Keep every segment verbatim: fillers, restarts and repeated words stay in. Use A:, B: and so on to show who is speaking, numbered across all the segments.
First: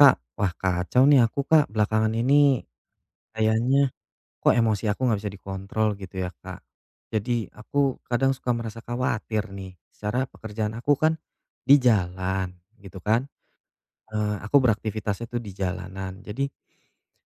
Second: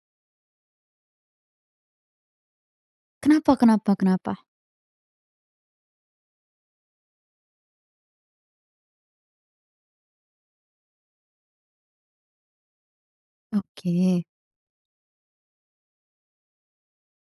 A: Kak, wah kacau nih aku Kak, belakangan ini
B: Kenapa,
A: kayaknya
B: kenapa, kenapa?
A: kok emosi aku nggak bisa dikontrol gitu ya Kak. Jadi aku kadang suka merasa khawatir nih, secara pekerjaan aku kan di jalan gitu kan,
B: Oke
A: eee, aku beraktivitasnya tuh di jalanan. Jadi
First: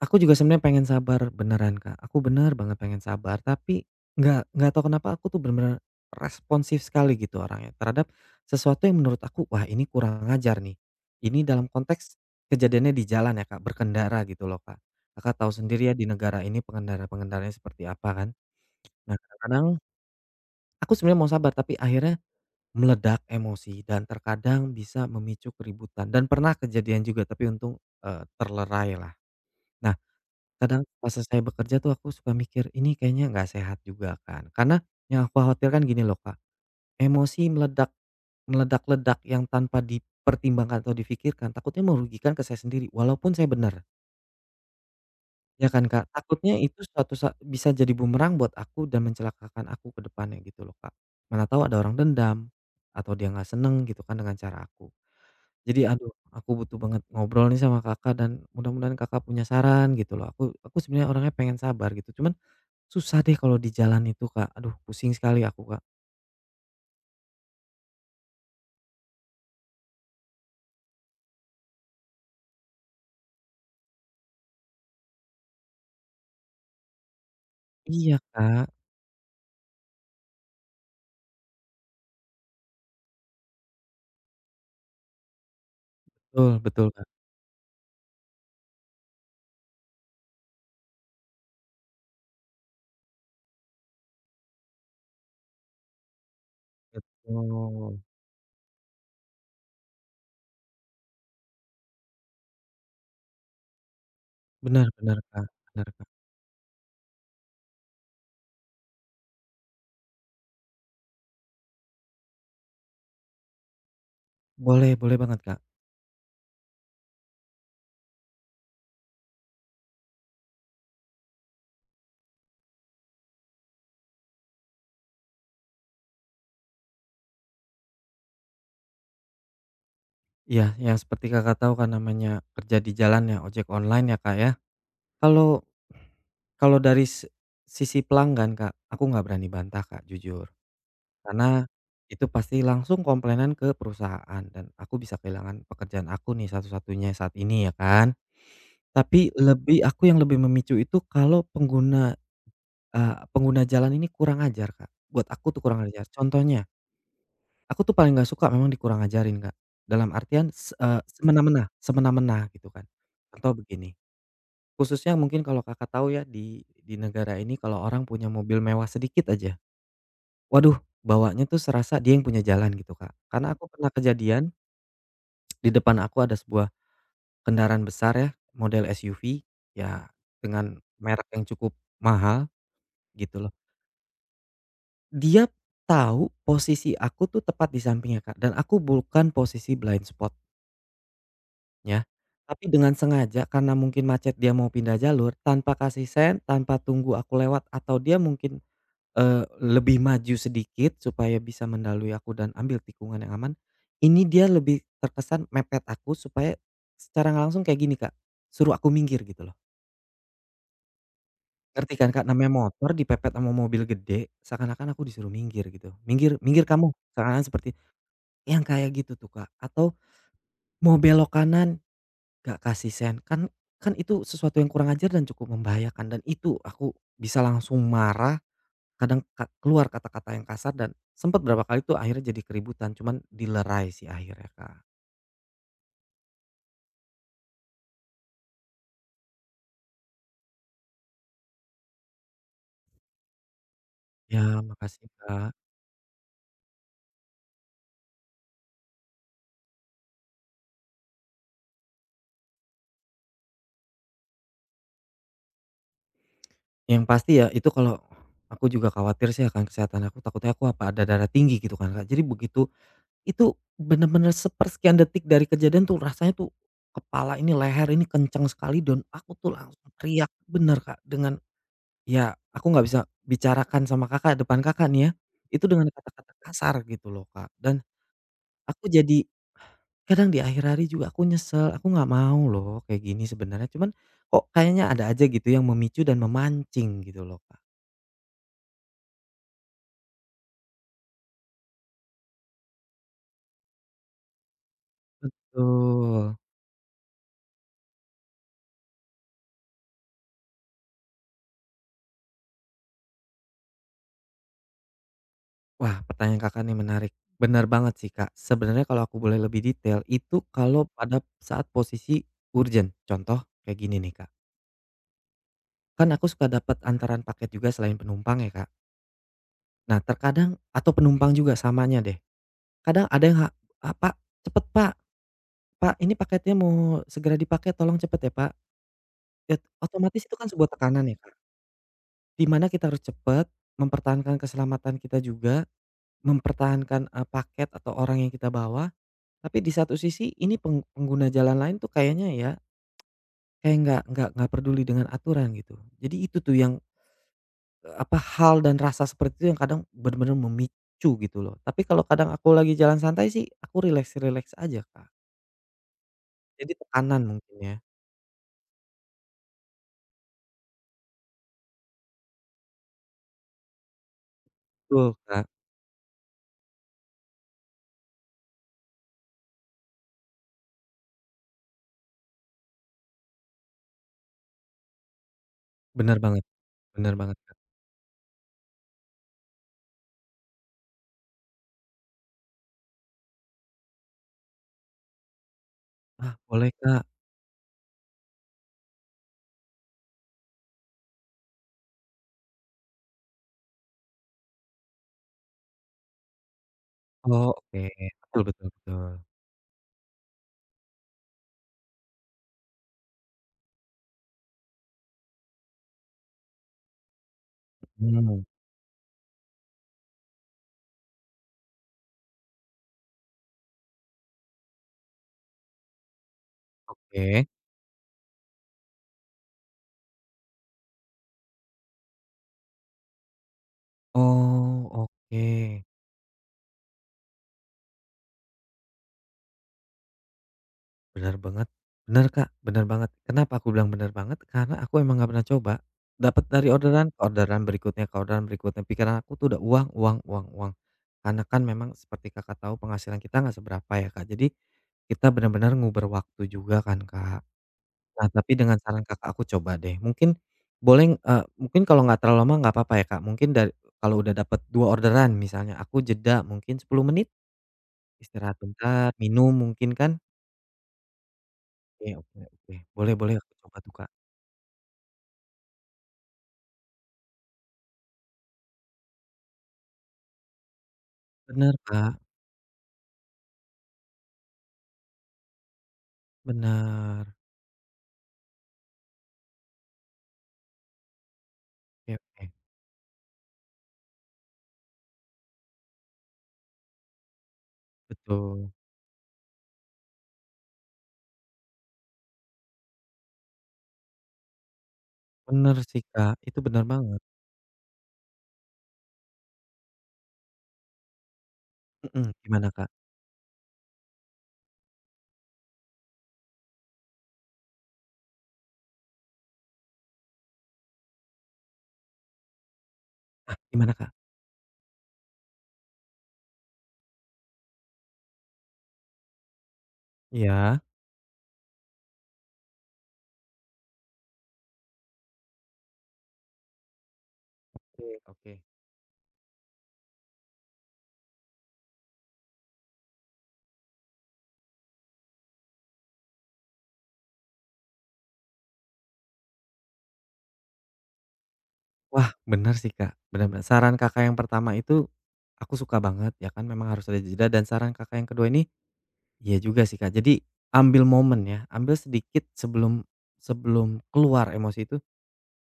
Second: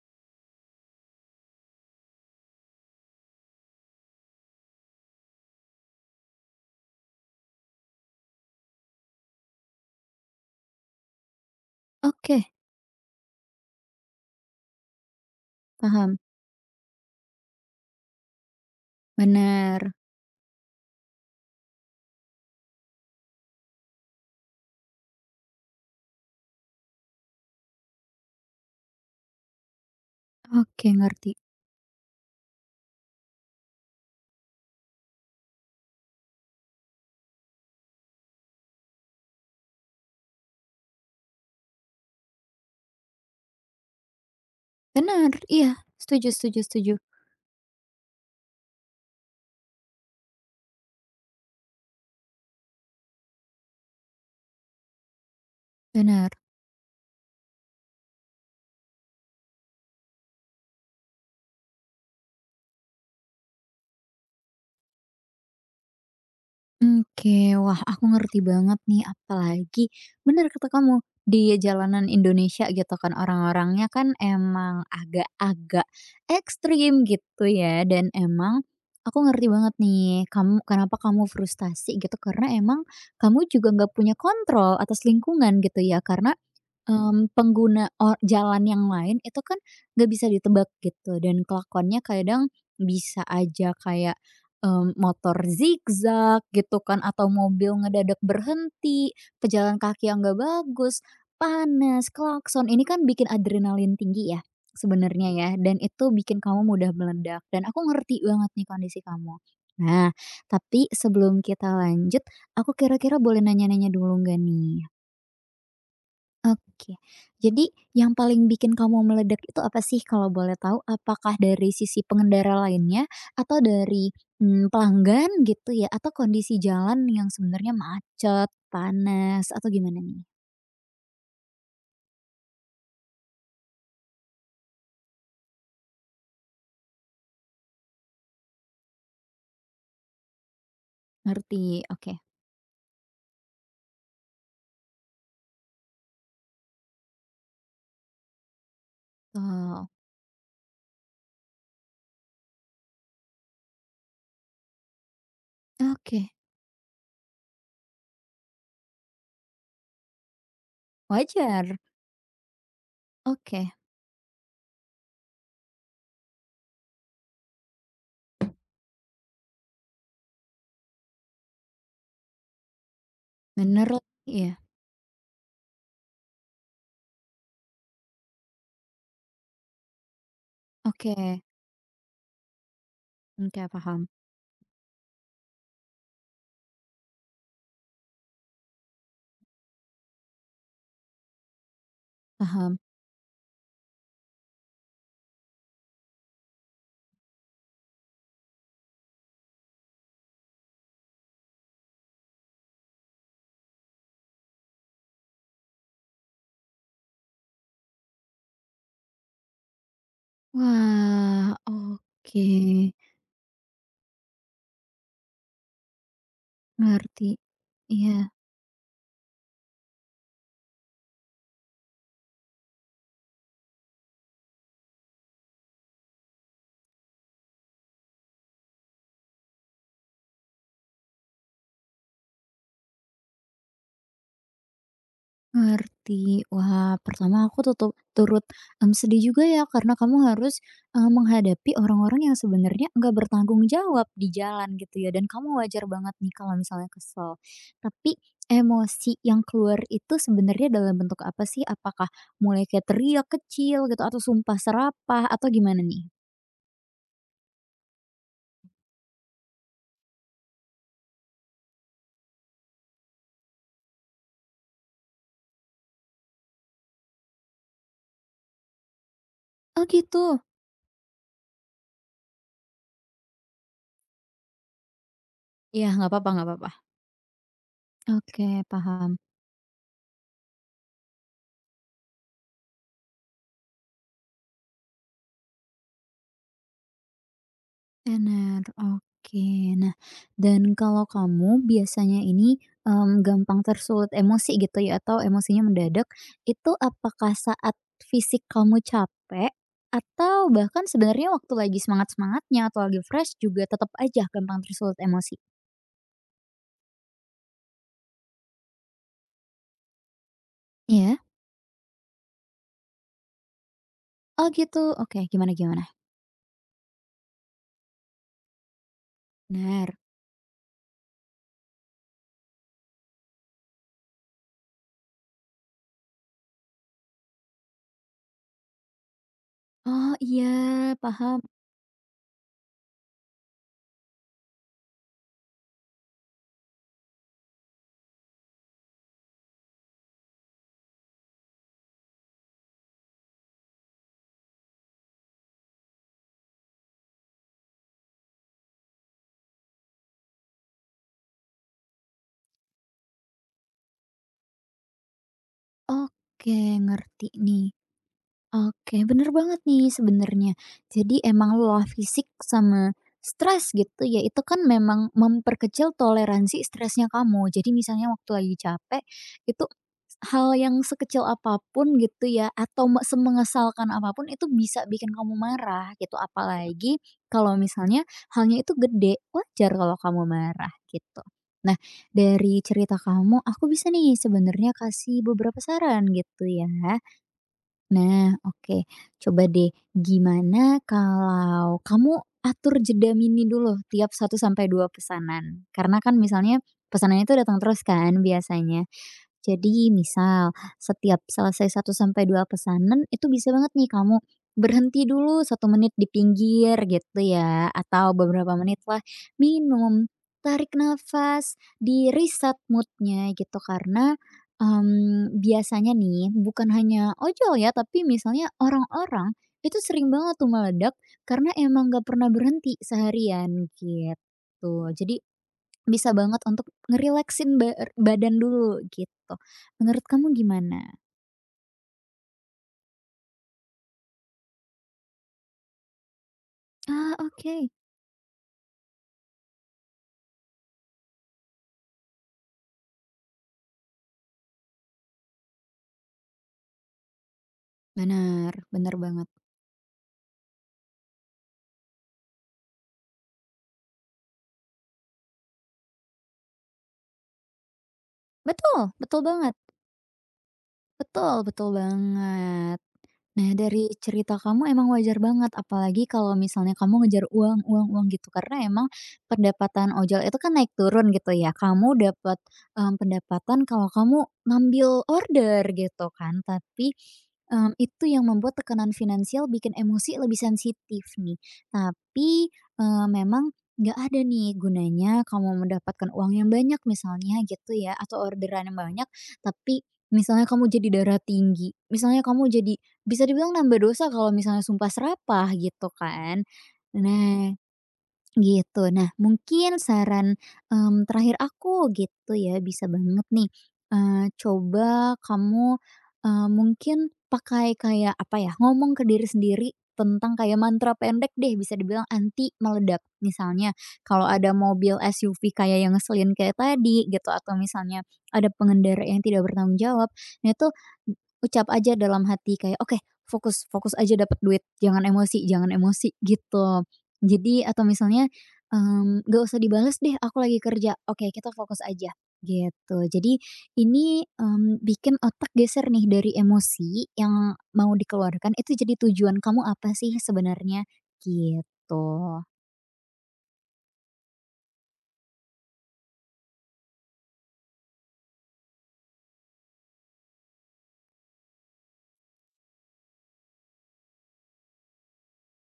A: aku juga sebenarnya pengen sabar beneran, Kak. Aku bener banget pengen sabar, tapi nggak nggak tahu kenapa aku tuh bener-bener responsif sekali gitu orangnya terhadap sesuatu yang menurut aku, wah ini kurang ajar nih. Ini dalam konteks
B: oke,
A: kejadiannya di jalan ya, Kak, berkendara gitu loh, Kak. Kakak tahu sendiri ya di
B: paham,
A: negara ini pengendara-pengendaranya seperti apa kan. Nah, kadang-kadang
B: benar
A: aku sebenarnya mau sabar tapi akhirnya meledak emosi dan terkadang bisa memicu keributan dan pernah kejadian juga tapi untung, eh, terlerai lah. Nah, kadang
B: oke
A: pas
B: ngerti,
A: saya bekerja tuh aku suka mikir, ini kayaknya nggak sehat juga kan. Karena yang aku khawatirkan gini loh Kak, emosi meledak meledak-ledak yang tanpa dipertimbangkan atau difikirkan, takutnya merugikan ke saya sendiri walaupun saya benar,
B: benar
A: ya
B: iya,
A: kan Kak?
B: setuju
A: Takutnya
B: setuju
A: itu
B: setuju,
A: suatu saat bisa jadi bumerang buat aku dan mencelakakan aku ke depannya gitu loh Kak. Mana tahu ada orang dendam, atau dia nggak seneng gitu kan dengan cara aku. Jadi aduh
B: benar
A: aku butuh banget ngobrol nih sama Kakak dan mudah-mudahan Kakak punya saran gitu loh. Aku aku sebenarnya orangnya pengen sabar gitu, cuman susah deh kalau di jalan itu, Kak. Aduh pusing sekali aku, Kak.
B: oke, wah aku ngerti banget nih apalagi benar kata kamu, di jalanan Indonesia gitu kan orang-orangnya kan emang agak-agak ekstrim gitu ya dan
A: Iya,
B: emang
A: Kak.
B: aku ngerti banget nih kamu kenapa kamu frustasi gitu karena emang kamu juga nggak punya kontrol atas lingkungan gitu ya karena
A: Betul, betul, Kak.
B: Mmm, pengguna o jalan yang lain itu kan nggak bisa ditebak gitu dan kelakuannya kadang bisa aja kayak, mmm, motor zigzag gitu kan atau mobil
A: Betul.
B: ngedadak berhenti, pejalan kaki yang nggak bagus, panas, klakson, ini kan bikin adrenalin tinggi ya
A: Benar, benar,
B: sebenarnya
A: Kak.
B: ya dan
A: Benar, Kak.
B: itu bikin kamu mudah meledak dan aku ngerti banget nih kondisi kamu. Nah, tapi sebelum kita lanjut, aku kira-kira boleh nanya-nanya dulu nggak nih?
A: Boleh, boleh banget, Kak.
B: Oke. Jadi yang paling bikin kamu meledak itu apa sih kalau boleh tahu? Apakah dari sisi pengendara lainnya atau dari, mmm, pelanggan gitu ya? Atau kondisi jalan yang sebenarnya macet, panas, atau gimana nih?
A: Iya, yang seperti Kakak tahu kan namanya kerja di jalan ya, ojek online ya, Kak, ya. Kalau kalau dari si sisi pelanggan, Kak, aku nggak berani bantah, Kak, jujur. Karena
B: Ngerti, oke.
A: itu pasti langsung komplainan ke perusahaan dan aku bisa kehilangan pekerjaan aku nih satu-satunya saat ini ya kan. Tapi lebih
B: Oh,
A: aku yang lebih memicu itu kalau pengguna Eee, pengguna jalan ini kurang ajar, Kak. Buat aku tuh kurang ajar.
B: oke.
A: Contohnya, aku tuh paling nggak suka memang dikurang ajarin, Kak. Dalam artian se eee, semena-mena
B: Wajar,
A: semena-mena gitu kan. Contoh
B: oke.
A: begini, khususnya mungkin kalau Kakak tahu ya di di negara ini kalau orang punya mobil mewah sedikit aja, waduh bawanya tuh serasa dia yang punya jalan gitu, Kak. Karena aku
B: Bener
A: pernah
B: lagi
A: kejadian
B: ya?
A: di depan aku ada sebuah kendaraan besar ya, model S U V, ya dengan
B: Oke.
A: merek yang cukup mahal gitu loh.
B: Oke, paham
A: Dia tahu posisi aku tuh tepat di sampingnya, Kak, dan aku bukan posisi blind spot-nya, tapi
B: paham.
A: dengan sengaja karena mungkin macet dia mau pindah jalur, tanpa kasih sen, tanpa tunggu aku lewat atau dia mungkin, eee, lebih maju sedikit supaya bisa mendalui aku dan ambil tikungan yang aman, ini dia lebih terkesan mepet aku supaya secara nggak langsung kayak gini, Kak, suruh aku minggir gitu loh.
B: Wah,
A: Ngerti kan, Kak,
B: oke.
A: namanya motor dipepet sama mobil gede seakan-akan aku disuruh minggir gitu, "Minggir, minggir kamu!"
B: Ngerti.
A: Seakan-akan seperti
B: Iya.
A: yang kayak gitu tuh, Kak, atau mau belok kanan gak kasih sen, kan kan itu sesuatu yang kurang ajar dan cukup membahayakan dan itu aku bisa langsung marah, kadang ka keluar kata-kata yang kasar dan sempat berapa kali tuh akhirnya jadi keributan, cuman dilerai sih akhirnya, Kak.
B: Ngerti. Wah, pertama aku tutup turut, mmm, sedih juga ya karena kamu harus, eee, menghadapi orang-orang yang sebenarnya nggak bertanggung jawab di
A: Ya
B: jalan gitu
A: makasih,
B: ya dan
A: Kak.
B: kamu wajar banget nih kalau misalnya kesel. Tapi emosi yang keluar itu sebenarnya dalam bentuk apa sih? Apakah mulai kayak teriak kecil gitu atau sumpah serapah atau gimana nih?
A: Yang pasti ya itu kalau aku juga khawatir sih akan kesehatan aku, takutnya aku apa ada darah tinggi gitu kan, Kak. Jadi begitu itu bener-bener sepersekian detik dari kejadian tuh rasanya tuh kepala ini, leher ini kencang sekali dan aku tuh
B: Oh
A: langsung teriak
B: gitu?
A: bener, Kak, dengan ya aku nggak bisa bicarakan sama Kakak, depan Kakak nih ya, itu dengan
B: Iya, nggak apa-apa
A: kata-kata
B: nggak apa-apa.
A: kasar gitu loh, Kak. Dan
B: Oke,
A: aku jadi
B: paham.
A: kadang di akhir hari juga aku nyesel, aku nggak mau loh kayak gini sebenarnya, cuman kok kayaknya ada aja gitu yang memicu dan memancing gitu loh, Kak.
B: Bener, oke. Nah, dan kalau kamu biasanya ini, mmm, gampang tersulut emosi gitu ya atau emosinya mendadak,
A: Betul.
B: itu apakah saat fisik kamu capek atau bahkan sebenarnya waktu lagi semangat-semangatnya atau lagi fresh juga tetap aja gampang tersulut emosi?
A: Wah, pertanyaan Kakak nih menarik. Benar banget sih, Kak. Sebenarnya kalau aku boleh lebih detail, itu kalau
B: Iya.
A: pada saat posisi urgent. Contoh kayak gini nih, Kak.
B: Oh gitu, oke, gimana gimana?
A: Kan aku suka dapat antaran paket juga selain penumpang ya, Kak.
B: Bener.
A: Nah, terkadang atau penumpang juga samanya deh. Kadang ada yang, ha "Ah, Pak, cepet Pak, Pak, ini paketnya mau segera dipakai, tolong cepet ya, Pak." Ya,
B: Oh
A: otomatis itu
B: iya,
A: kan sebuah tekanan ya, Kak.
B: paham.
A: Dimana kita harus cepet, mempertahankan keselamatan kita juga, mempertahankan, eee, paket atau orang yang kita bawa, tapi di satu sisi ini peng pengguna jalan lain tuh kayaknya ya, kayak nggak nggak nggak peduli dengan aturan gitu. Jadi itu tuh yang, eee, apa, hal dan rasa seperti itu yang kadang benar-benar memicu gitu loh. Tapi kalau kadang aku lagi jalan santai sih aku relax-relax aja, Kak.
B: Oke,
A: Jadi tekanan
B: ngerti
A: mungkin
B: nih.
A: ya.
B: Oke, bener banget nih sebenarnya. Jadi emang lelah fisik sama stres gitu ya, itu kan memang
A: Betul, Kak.
B: memperkecil toleransi stresnya kamu. Jadi misalnya waktu lagi capek, itu hal yang sekecil apapun gitu ya, atau me- semengesalkan apapun itu bisa bikin kamu marah gitu.
A: Benar banget,
B: Apalagi
A: benar banget,
B: kalau
A: Kak.
B: misalnya halnya itu gede, wajar kalau kamu marah gitu. Nah, dari cerita kamu, aku bisa nih sebenarnya kasih beberapa saran
A: Ah,
B: gitu ya.
A: boleh, Kak.
B: Nah, oke. Coba deh, gimana kalau kamu atur jeda mini dulu tiap satu sampai dua pesanan? Karena kan misalnya pesanannya itu
A: Oh,
B: datang terus
A: oke.
B: kan
A: Betul, betul,
B: biasanya.
A: betul.
B: Jadi misal setiap selesai satu sampai dua pesanan itu bisa banget nih kamu berhenti dulu satu menit di pinggir gitu ya, atau
A: Mmm,
B: beberapa menit lah minum, tarik nafas, di-reset mood gitu karena, mmm, biasanya nih bukan hanya
A: oke.
B: ojol ya, tapi misalnya orang-orang itu sering banget tuh meledak karena emang gak pernah berhenti seharian
A: Oh,
B: gitu. Jadi
A: oke.
B: bisa banget untuk ngerileksin bar badan dulu gitu. Menurut kamu gimana?
A: Benar banget. Benar Kak, benar banget. Kenapa aku bilang benar banget, karena aku emang nggak pernah coba. Dapat dari orderan
B: Ah,
A: ke
B: oke.
A: orderan berikutnya, ke orderan berikutnya, pikiran aku tuh udah uang, uang, uang, uang. Karena kan memang seperti Kakak tahu penghasilan kita nggak seberapa ya, Kak, jadi kita benar-benar nguber waktu juga kan, Kak. Nah, tapi
B: Benar
A: dengan
B: benar
A: saran
B: banget.
A: Kakak aku coba deh, mungkin boleh, eee, mungkin kalau nggak terlalu lama nggak apa-apa ya, Kak, mungkin dari kalau udah dapat dua orderan misalnya, aku jeda mungkin sepuluh menit, istirahat
B: Betul
A: bentar,
B: betul
A: minum
B: banget,
A: mungkin kan,
B: betul betul
A: oke, oke, oke.
B: banget.
A: Boleh, boleh
B: Nah,
A: aku coba
B: dari
A: tuh, Kak.
B: cerita kamu emang wajar banget, apalagi kalau misalnya kamu ngejar uang uang uang gitu, karena emang pendapatan ojol itu kan naik turun gitu ya.
A: Bener,
B: Kamu
A: Kak,
B: dapat, mmm, pendapatan kalau kamu ngambil order gitu kan, tapi,
A: bener.
B: mmm, itu yang membuat tekanan finansial bikin emosi lebih sensitif nih.
A: Oke, oke.
B: Tapi, eee, memang nggak ada nih gunanya kamu mendapatkan uang yang banyak misalnya gitu ya, atau orderan
A: Betul.
B: yang banyak, tapi misalnya kamu jadi darah tinggi, misalnya kamu jadi bisa dibilang nambah dosa kalau misalnya sumpah serapah
A: Bener
B: gitu
A: sih, Kak,
B: kan.
A: itu bener banget.
B: Nah, gitu. Nah, mungkin saran, mmm, terakhir aku
A: Mhm,
B: gitu ya,
A: gimana,
B: bisa
A: Kak?
B: banget nih, eee, coba kamu, eee, mungkin pakai kayak apa ya, ngomong ke diri sendiri tentang kayak mantra pendek deh, bisa dibilang anti meledak.
A: Ah,
B: Misalnya,
A: gimana, Kak?
B: kalau ada mobil S U V kayak yang ngeselin kayak tadi gitu, atau misalnya ada pengendara yang tidak bertanggung jawab, nah itu
A: Iya?
B: ucap aja dalam hati kayak, "Oke, fokus fokus aja dapat duit, jangan emosi jangan emosi," gitu. Jadi atau
A: Oke,
B: misalnya
A: oke.
B: Mmm, "Nggak usah dibales deh, aku lagi kerja. Oke, kita fokus aja." Gitu. Jadi ini, mmm, bikin otak geser nih dari emosi yang mau dikeluarkan itu jadi tujuan kamu apa sih sebenarnya,
A: Wah,
B: gitu.
A: bener sih, Kak, bener, bener. Saran Kakak yang pertama itu aku suka banget, ya kan memang harus ada jeda dan saran Kakak yang kedua ini iya juga sih, Kak. Jadi ambil momen ya, ambil sedikit sebelum sebelum keluar emosi itu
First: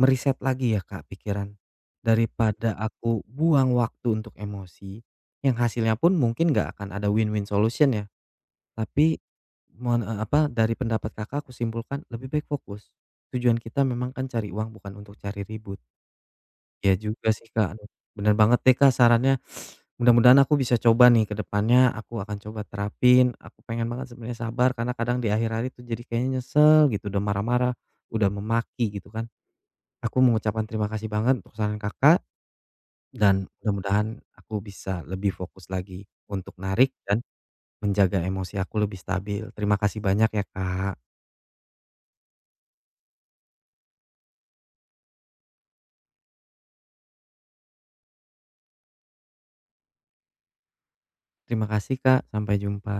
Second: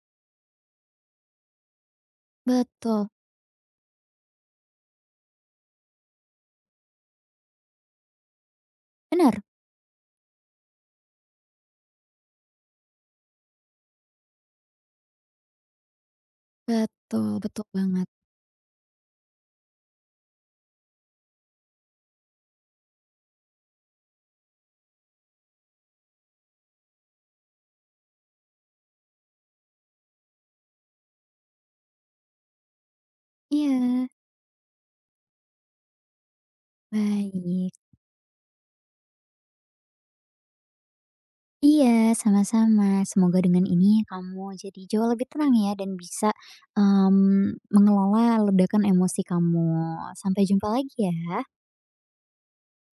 A: meriset lagi ya, Kak, pikiran. Daripada
B: Betul.
A: aku buang waktu untuk emosi, yang hasilnya pun mungkin nggak akan ada win-win solution ya, tapi
B: Benar?
A: mon eee, apa, dari pendapat Kakak aku simpulkan lebih baik fokus. Tujuan kita memang kan cari uang bukan untuk cari ribut. Ya juga
B: Betul
A: sih,
B: betul
A: Kak, aduh,
B: banget.
A: bener banget deh, Kak, sarannya. Mudah-mudahan aku bisa coba nih ke depannya, aku akan coba terapin. Aku pengen banget sebenarnya sabar karena kadang di akhir hari tuh jadi kayaknya nyesel gitu, udah marah-marah, udah memaki gitu kan. Aku mengucapkan terima kasih banget untuk saran Kakak, dan
B: Iya.
A: mudah-mudahan aku bisa lebih fokus lagi untuk narik dan
B: Baik.
A: menjaga emosi aku lebih stabil. Terima kasih banyak ya Kak.
B: Iya, sama-sama. Semoga dengan ini kamu jadi jauh lebih tenang ya dan bisa, mmm, mengelola ledakan emosi kamu. Sampai jumpa lagi ya.
A: Terima kasih Kak, sampai jumpa.